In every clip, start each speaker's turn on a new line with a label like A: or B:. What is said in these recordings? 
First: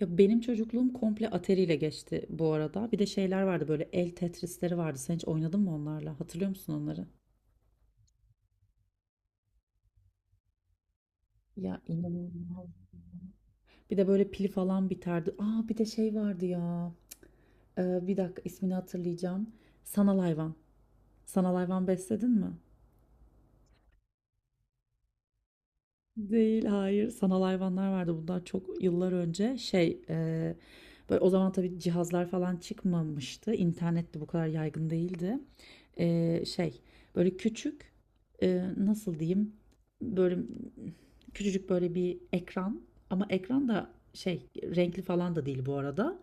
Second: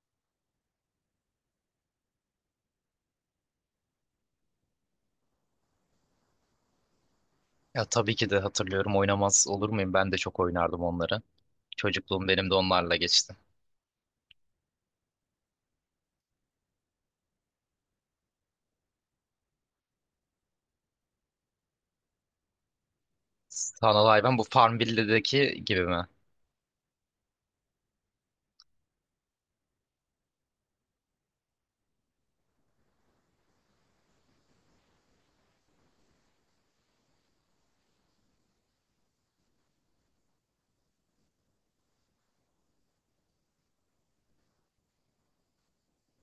A: Ya benim çocukluğum komple Atari'yle geçti bu arada. Bir de şeyler vardı böyle el Tetris'leri vardı. Sen hiç oynadın mı onlarla? Hatırlıyor musun onları?
B: Ya tabii ki de hatırlıyorum. Oynamaz olur muyum? Ben de çok oynardım onları.
A: Ya
B: Çocukluğum benim de
A: inanılmaz.
B: onlarla geçti.
A: Bir de böyle pil falan biterdi. Aa bir de şey vardı ya. Bir dakika ismini hatırlayacağım. Sanal hayvan. Sanal hayvan besledin mi?
B: Sanal hayvan bu Farmville'deki gibi mi?
A: Değil, hayır. Sanal hayvanlar vardı. Bunlar çok yıllar önce. Şey, böyle o zaman tabii cihazlar falan çıkmamıştı. İnternet de bu kadar yaygın değildi. Şey böyle küçük nasıl diyeyim böyle küçücük böyle bir ekran ama ekran da şey renkli falan da değil bu arada.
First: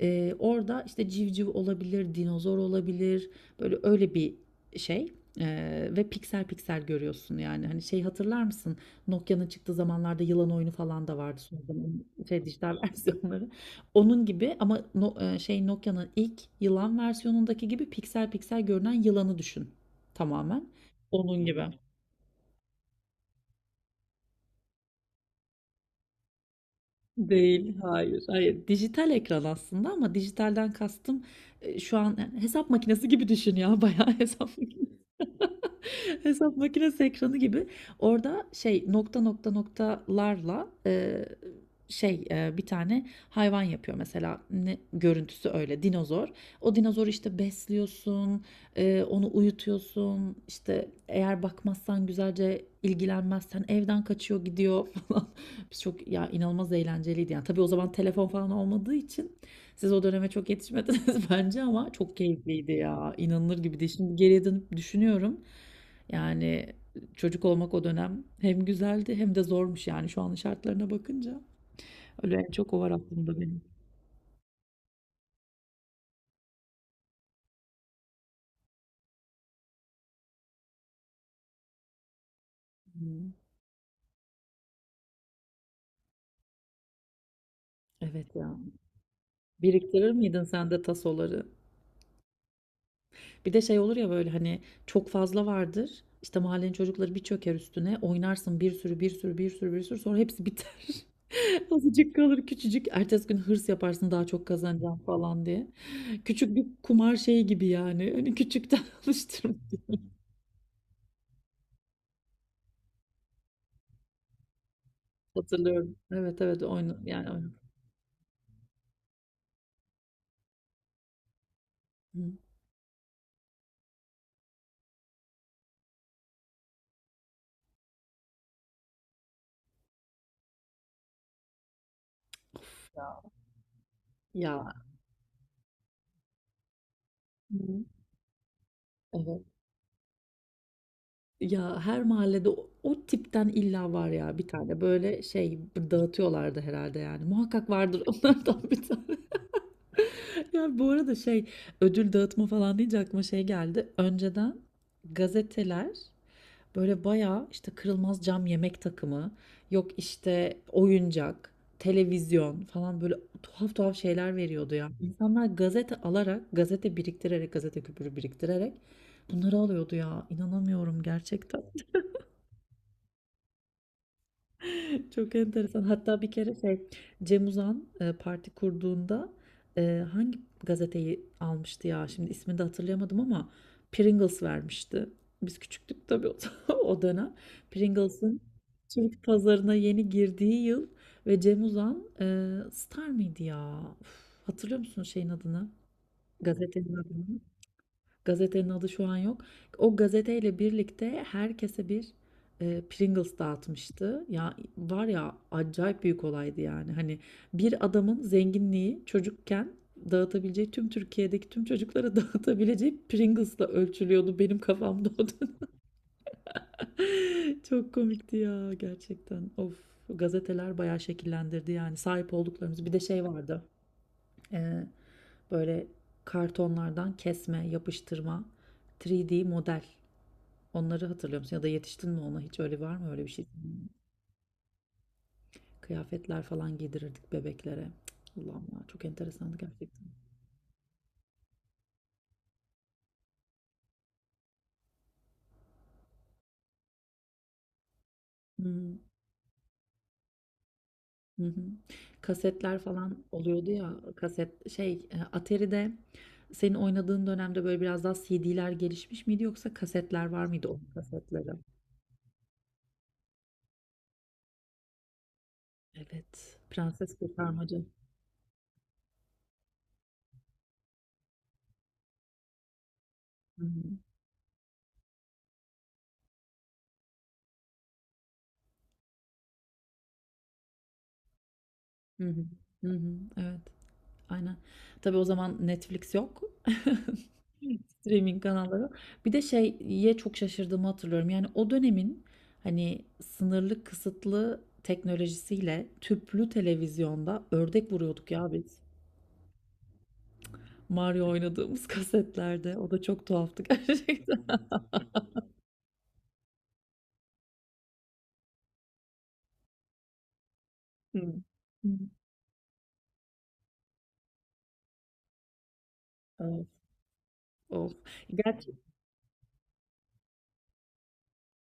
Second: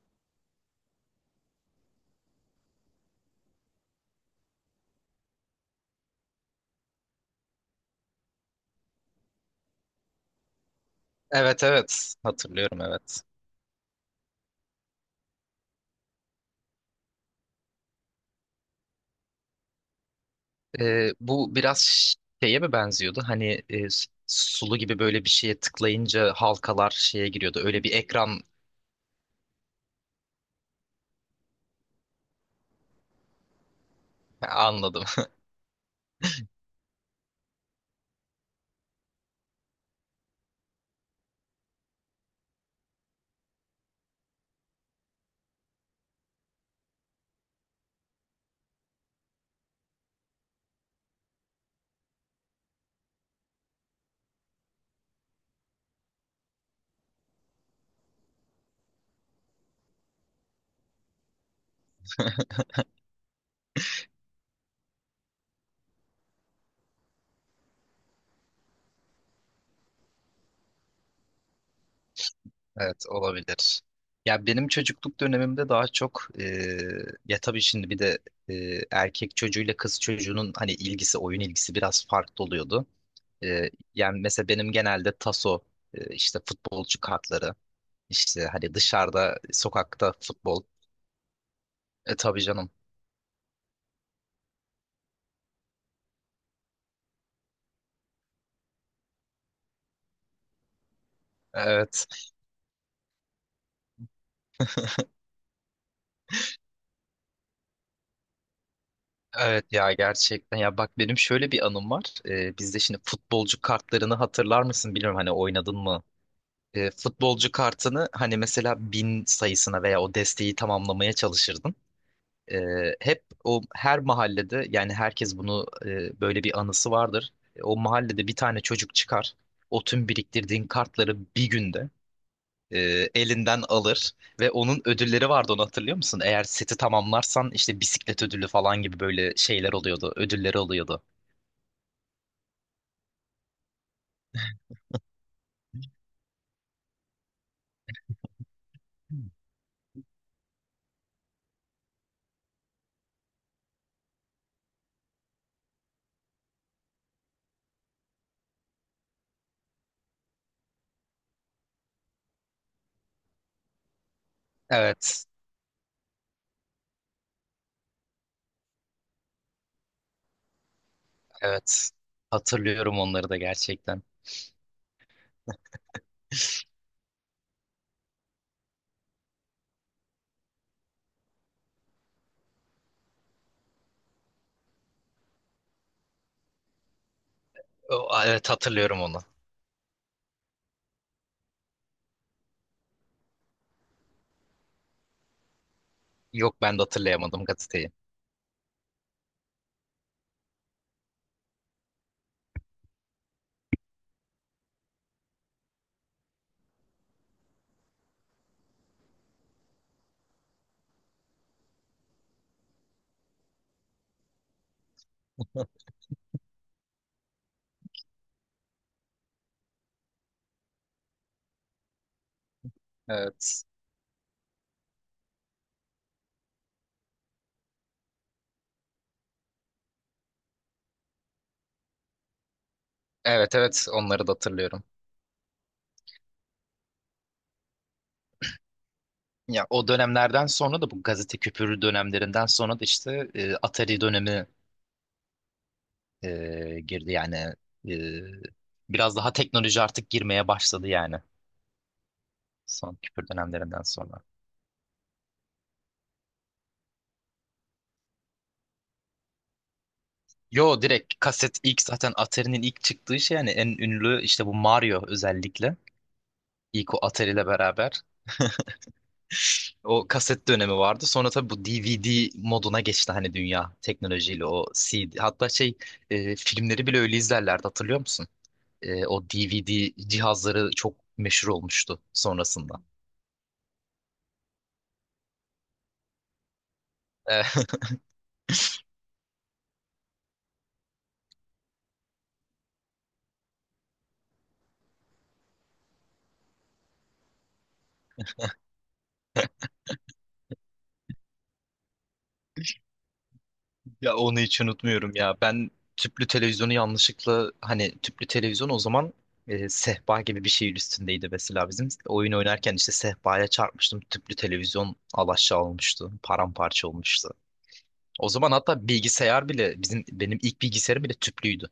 A: Orada işte civciv olabilir, dinozor olabilir böyle öyle bir şey. Ve piksel piksel görüyorsun yani hani şey hatırlar mısın Nokia'nın çıktığı zamanlarda yılan oyunu falan da vardı son
B: Evet,
A: zaman
B: evet.
A: şey dijital
B: Hatırlıyorum evet.
A: versiyonları onun gibi ama şey Nokia'nın ilk yılan versiyonundaki gibi piksel piksel görünen yılanı düşün tamamen.
B: Ee,
A: Onun
B: bu
A: gibi.
B: biraz şeye mi benziyordu? Hani sulu gibi böyle bir şeye tıklayınca halkalar şeye giriyordu.
A: Değil,
B: Öyle bir
A: hayır.
B: ekran.
A: Hayır, dijital ekran aslında ama dijitalden kastım şu an hesap makinesi gibi düşün ya bayağı hesap makinesi.
B: Anladım.
A: Hesap makinesi ekranı gibi. Orada şey nokta nokta noktalarla bir tane hayvan yapıyor mesela ne, görüntüsü öyle dinozor. O dinozoru işte besliyorsun, onu uyutuyorsun. İşte eğer bakmazsan güzelce ilgilenmezsen evden kaçıyor gidiyor falan. Biz çok ya inanılmaz eğlenceliydi yani. Tabii o zaman telefon falan olmadığı için siz o döneme çok yetişmediniz bence ama çok keyifliydi ya. İnanılır gibi değil. Şimdi geriye dönüp düşünüyorum. Yani çocuk olmak o dönem hem güzeldi hem de zormuş yani şu an şartlarına bakınca. Öyle en çok o var
B: Evet,
A: aklımda benim.
B: olabilir. Ya benim çocukluk dönemimde daha çok ya tabii şimdi bir de erkek çocuğuyla kız çocuğunun hani ilgisi oyun ilgisi biraz farklı oluyordu.
A: Hımm.
B: Ee, yani mesela benim genelde taso, işte futbolcu kartları,
A: Evet
B: işte
A: ya.
B: hani dışarıda,
A: Biriktirir
B: sokakta
A: miydin
B: futbol.
A: sen de tasoları?
B: E tabii canım.
A: Bir de şey olur ya böyle hani çok fazla vardır. İşte mahallenin çocukları bir çöker üstüne oynarsın bir sürü bir sürü bir sürü bir sürü sonra hepsi biter.
B: Evet,
A: Azıcık kalır küçücük. Ertesi gün hırs yaparsın daha çok kazanacağım falan diye. Küçük bir kumar şeyi gibi yani. Hani küçükten alıştırma.
B: evet ya gerçekten. Ya bak benim şöyle bir anım var. Bizde şimdi futbolcu kartlarını hatırlar mısın bilmiyorum hani oynadın
A: Hatırlıyorum.
B: mı?
A: Evet evet
B: Ee,
A: oyna yani oyna.
B: futbolcu kartını hani mesela bin sayısına veya o desteği tamamlamaya çalışırdın.
A: Hı.
B: E, hep o her mahallede yani herkes bunu böyle bir anısı vardır. O mahallede bir tane çocuk çıkar. O tüm biriktirdiğin kartları bir günde e, elinden alır ve
A: Ya.
B: onun ödülleri vardı onu hatırlıyor musun? Eğer seti tamamlarsan işte
A: Hı.
B: bisiklet ödülü falan gibi böyle
A: Evet.
B: şeyler oluyordu, ödülleri oluyordu.
A: Ya her mahallede o, o tipten illa var ya bir tane böyle şey dağıtıyorlardı herhalde yani. Muhakkak vardır onlardan bir tane. Ya bu arada şey ödül dağıtma falan deyince aklıma şey geldi. Önceden gazeteler böyle bayağı işte kırılmaz cam yemek takımı, yok işte oyuncak, televizyon falan böyle tuhaf tuhaf şeyler veriyordu ya.
B: Evet,
A: İnsanlar gazete alarak, gazete biriktirerek, gazete küpürü biriktirerek bunları alıyordu ya. İnanamıyorum gerçekten.
B: evet. Hatırlıyorum onları da gerçekten.
A: Çok enteresan. Hatta bir kere şey Cem Uzan parti kurduğunda hangi gazeteyi almıştı ya? Şimdi ismini de hatırlayamadım ama Pringles vermişti. Biz küçüktük tabii o, o dönem. Pringles'ın
B: Evet, hatırlıyorum onu.
A: Türk pazarına yeni girdiği yıl ve Cem Uzan Star mıydı ya? Uf, hatırlıyor musun şeyin adını?
B: Yok ben de
A: Gazetenin adını.
B: hatırlayamadım gazeteyi.
A: Gazetenin adı şu an yok. O gazeteyle birlikte herkese bir Pringles dağıtmıştı. Ya var ya acayip büyük olaydı yani. Hani bir adamın zenginliği çocukken dağıtabileceği tüm Türkiye'deki tüm çocuklara dağıtabileceği Pringles'la ölçülüyordu benim kafamda o dönem. Çok komikti ya gerçekten. Of gazeteler bayağı şekillendirdi yani sahip olduklarımız. Bir de şey vardı.
B: Evet.
A: e, Böyle kartonlardan kesme, yapıştırma, 3D model. Onları hatırlıyor musun? Ya da yetiştin mi ona? Hiç öyle var mı öyle bir şey?
B: Evet, evet, onları da hatırlıyorum.
A: Kıyafetler falan giydirirdik bebeklere. Cık, Allah'ım ya çok enteresandı
B: Ya o
A: gerçekten.
B: dönemlerden sonra da bu gazete küpürü dönemlerinden sonra da işte Atari dönemi girdi yani e,
A: Hı
B: biraz daha teknoloji artık girmeye başladı yani
A: hı. Hı. Kasetler
B: son
A: falan
B: küpür
A: oluyordu
B: dönemlerinden
A: ya.
B: sonra.
A: Kaset şey Atari'de senin oynadığın dönemde böyle biraz daha CD'ler gelişmiş miydi yoksa kasetler var
B: Yo
A: mıydı onun
B: direkt
A: kasetleri?
B: kaset ilk zaten Atari'nin ilk çıktığı şey yani en ünlü işte bu Mario özellikle
A: Evet.
B: ilk o
A: Prenses
B: Atari ile
A: Kurtarmacı.
B: beraber o kaset dönemi vardı. Sonra tabii bu DVD moduna geçti hani
A: Hı hı.
B: dünya teknolojiyle o CD hatta şey filmleri bile öyle izlerlerdi hatırlıyor musun? O DVD cihazları çok meşhur olmuştu
A: Hı hı.
B: sonrasında.
A: Hı hı. Evet. Aynen. Tabii o zaman Netflix yok.
B: E,
A: Streaming kanalları. Bir de şeye çok şaşırdığımı hatırlıyorum. Yani o dönemin hani sınırlı kısıtlı teknolojisiyle tüplü televizyonda ördek vuruyorduk ya biz. Mario oynadığımız kasetlerde. O da çok tuhaftı
B: Ya
A: gerçekten.
B: onu hiç unutmuyorum ya. Ben tüplü televizyonu yanlışlıkla hani tüplü televizyon o zaman sehpa gibi bir şeyin
A: Hı.
B: üstündeydi mesela
A: Hı.
B: bizim. Oyun oynarken işte sehpaya çarpmıştım. Tüplü televizyon alaşağı olmuştu.
A: Of,
B: Paramparça olmuştu.
A: of.
B: O zaman
A: Gerçi
B: hatta bilgisayar bile bizim benim ilk bilgisayarım bile tüplüydü.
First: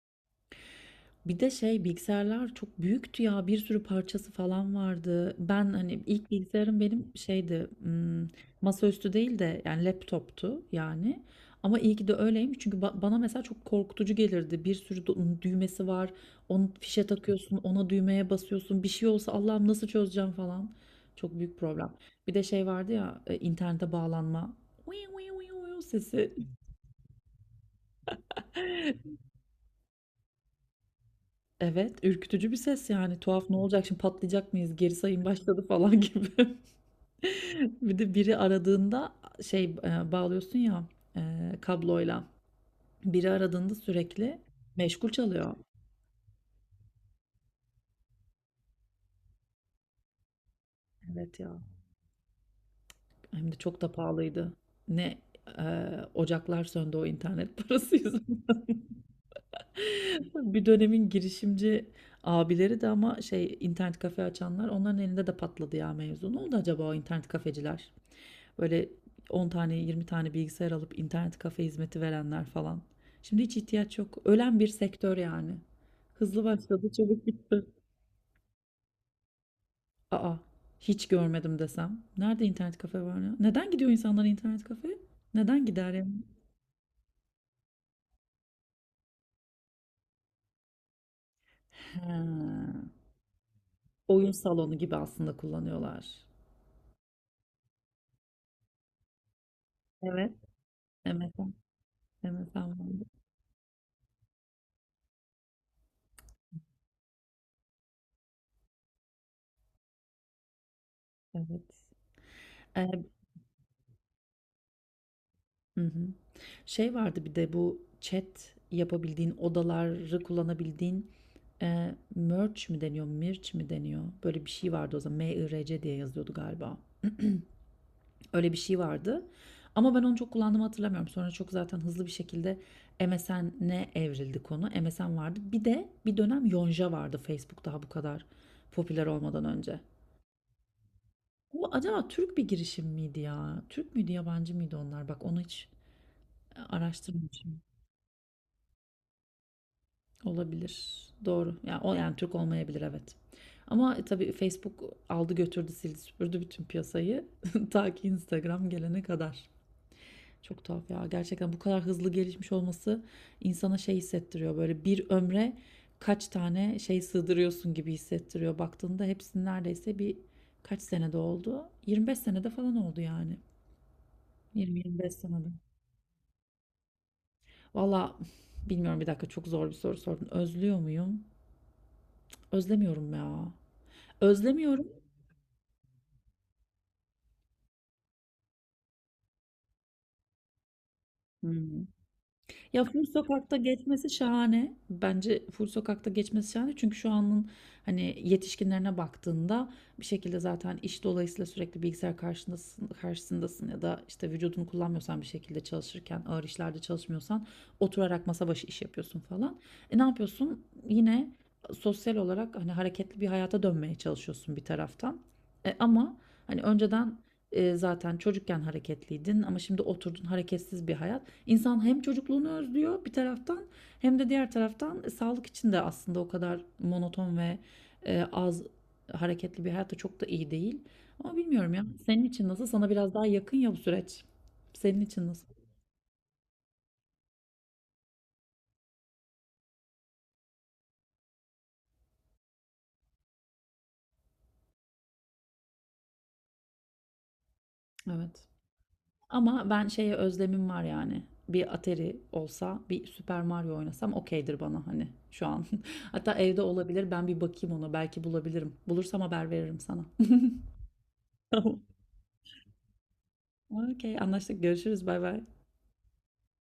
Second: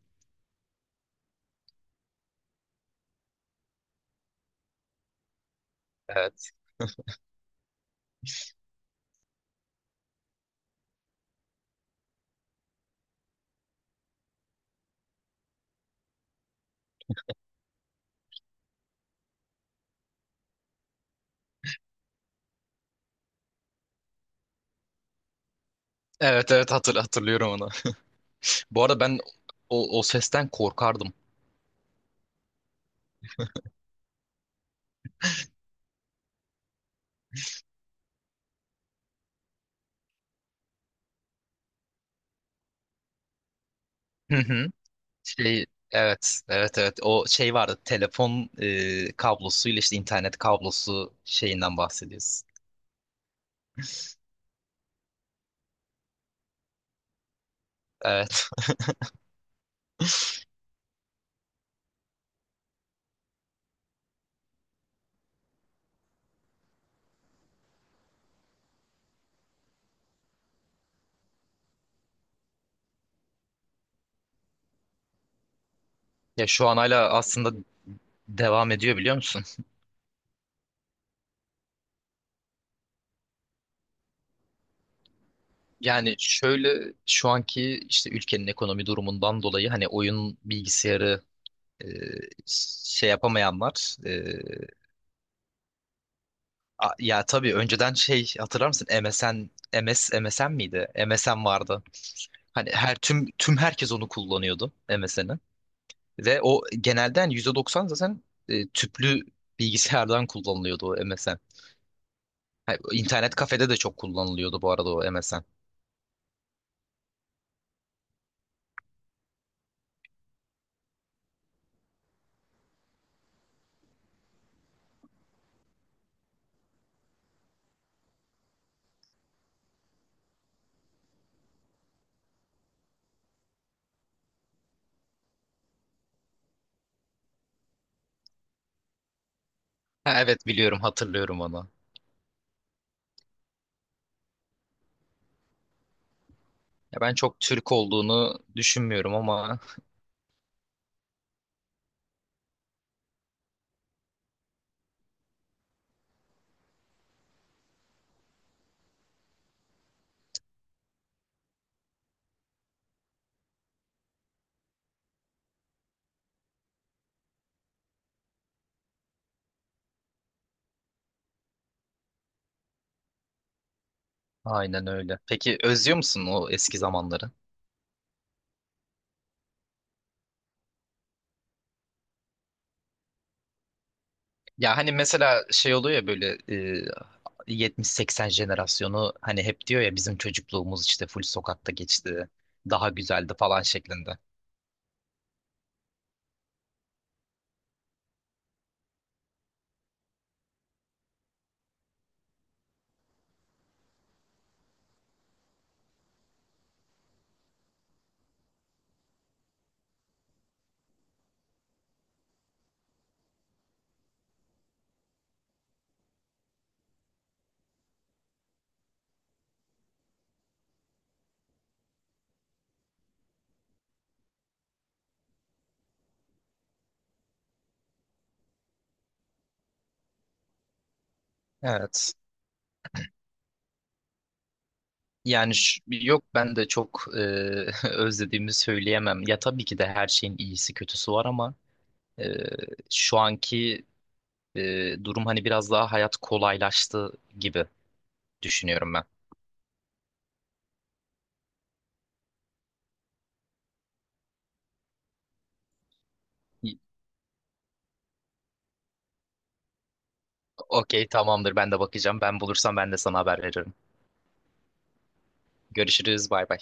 A: bir de şey bilgisayarlar çok büyüktü ya bir sürü parçası falan vardı. Ben hani ilk
B: Evet.
A: bilgisayarım benim şeydi masaüstü değil de yani laptoptu yani. Ama iyi ki de öyleymiş çünkü bana mesela çok korkutucu gelirdi. Bir sürü düğmesi var. Onu fişe takıyorsun, ona düğmeye basıyorsun. Bir şey olsa Allah'ım nasıl çözeceğim falan. Çok büyük problem. Bir de şey vardı ya internete bağlanma. Uyu uyu uyu uyu sesi.
B: Evet, evet, hatırlıyorum onu. Bu arada ben o sesten korkardım.
A: Evet, ürkütücü bir ses yani. Tuhaf, "Ne olacak şimdi, patlayacak mıyız, geri sayım başladı." falan gibi. Bir de biri aradığında şey, bağlıyorsun ya, kabloyla. Biri aradığında sürekli meşgul çalıyor.
B: Şey, evet, evet, evet, o şey vardı telefon, kablosuyla işte internet kablosu
A: Evet ya,
B: şeyinden bahsediyoruz.
A: hem de çok da pahalıydı. Ne, ocaklar söndü o internet parası
B: Evet.
A: yüzünden. Bir dönemin girişimci abileri de ama şey, internet kafe açanlar, onların elinde de patladı ya mevzu. Ne oldu acaba o internet kafeciler? Böyle 10 tane 20 tane bilgisayar alıp internet kafe hizmeti verenler falan. Şimdi hiç ihtiyaç yok. Ölen bir sektör yani. Hızlı
B: Ya şu an
A: başladı,
B: hala
A: çabuk
B: aslında
A: bitti.
B: devam ediyor biliyor musun?
A: Aa, hiç görmedim desem. Nerede internet kafe var ya? Neden gidiyor insanlar internet kafeye? Neden gider yani?
B: Yani şöyle şu anki işte ülkenin ekonomi durumundan dolayı hani oyun bilgisayarı e,
A: Ha,
B: şey yapamayanlar
A: oyun salonu gibi aslında kullanıyorlar.
B: ya tabii önceden şey hatırlar mısın?
A: Evet.
B: MSN miydi? MSN
A: MSN.
B: vardı. Hani
A: MSN
B: her
A: vardı.
B: tüm herkes onu kullanıyordu MSN'i. Ve o genelde hani %90 zaten tüplü bilgisayardan kullanılıyordu o MSN.
A: Evet.
B: Ha,
A: Ee,
B: İnternet kafede de çok kullanılıyordu bu arada o MSN.
A: hı hı. Şey vardı bir de bu chat yapabildiğin, odaları kullanabildiğin merge mi deniyor, mirç mi deniyor? Böyle bir şey vardı o zaman. M-I-R-C diye yazıyordu galiba. Öyle bir şey vardı. Ama ben onu çok kullandığımı hatırlamıyorum. Sonra çok zaten hızlı bir şekilde MSN'e evrildi konu. MSN vardı. Bir de bir dönem Yonca vardı Facebook daha bu kadar popüler olmadan önce.
B: Ha, evet, biliyorum, hatırlıyorum onu.
A: Bu acaba Türk bir girişim miydi ya? Türk müydü, yabancı mıydı onlar? Bak onu hiç
B: Ya ben çok
A: araştırmamışım.
B: Türk olduğunu düşünmüyorum ama
A: Olabilir. Doğru. Yani o yani Türk olmayabilir evet. Ama tabii Facebook aldı götürdü sildi süpürdü bütün piyasayı ta ki Instagram gelene kadar. Çok tuhaf ya. Gerçekten bu kadar hızlı gelişmiş olması insana şey hissettiriyor. Böyle bir ömre kaç tane şey sığdırıyorsun gibi hissettiriyor. Baktığında hepsinin neredeyse bir kaç senede oldu? 25 senede falan oldu yani.
B: aynen
A: 20-25
B: öyle.
A: senede.
B: Peki özlüyor musun o eski zamanları?
A: Valla bilmiyorum bir dakika çok zor bir soru sordun. Özlüyor muyum? Özlemiyorum ya.
B: Ya
A: Özlemiyorum.
B: hani mesela şey oluyor ya böyle 70-80 jenerasyonu hani hep diyor ya bizim çocukluğumuz işte full sokakta
A: Hıı.
B: geçti.
A: Ya
B: Daha
A: Full
B: güzeldi
A: Sokak'ta
B: falan
A: geçmesi
B: şeklinde.
A: şahane. Bence Full Sokak'ta geçmesi şahane. Çünkü şu anın hani yetişkinlerine baktığında bir şekilde zaten iş dolayısıyla sürekli bilgisayar karşındasın, karşısındasın ya da işte vücudunu kullanmıyorsan bir şekilde çalışırken ağır işlerde çalışmıyorsan oturarak masa başı iş yapıyorsun falan. E ne yapıyorsun? Yine sosyal olarak hani hareketli bir hayata dönmeye çalışıyorsun bir taraftan. E ama hani önceden zaten çocukken hareketliydin ama şimdi oturdun hareketsiz bir hayat. İnsan hem çocukluğunu özlüyor bir taraftan hem de diğer taraftan sağlık için de aslında o kadar monoton ve az hareketli bir hayat da çok da iyi değil. Ama bilmiyorum ya.
B: Evet.
A: Senin için nasıl? Sana biraz daha yakın ya bu süreç. Senin için nasıl?
B: Yani, yok ben de çok özlediğimi söyleyemem. Ya tabii ki de her şeyin iyisi kötüsü var ama e, şu anki durum hani biraz daha hayat kolaylaştı gibi
A: Evet.
B: düşünüyorum ben.
A: Ama ben şeye özlemim var yani. Bir Atari olsa, bir Super Mario oynasam okeydir bana hani şu an. Hatta evde olabilir. Ben bir bakayım ona. Belki bulabilirim. Bulursam haber veririm sana.
B: Okey tamamdır, ben
A: Tamam.
B: de bakacağım. Ben bulursam ben de sana haber veririm.
A: Okey, anlaştık. Görüşürüz. Bay bay.
B: Görüşürüz, bay bay.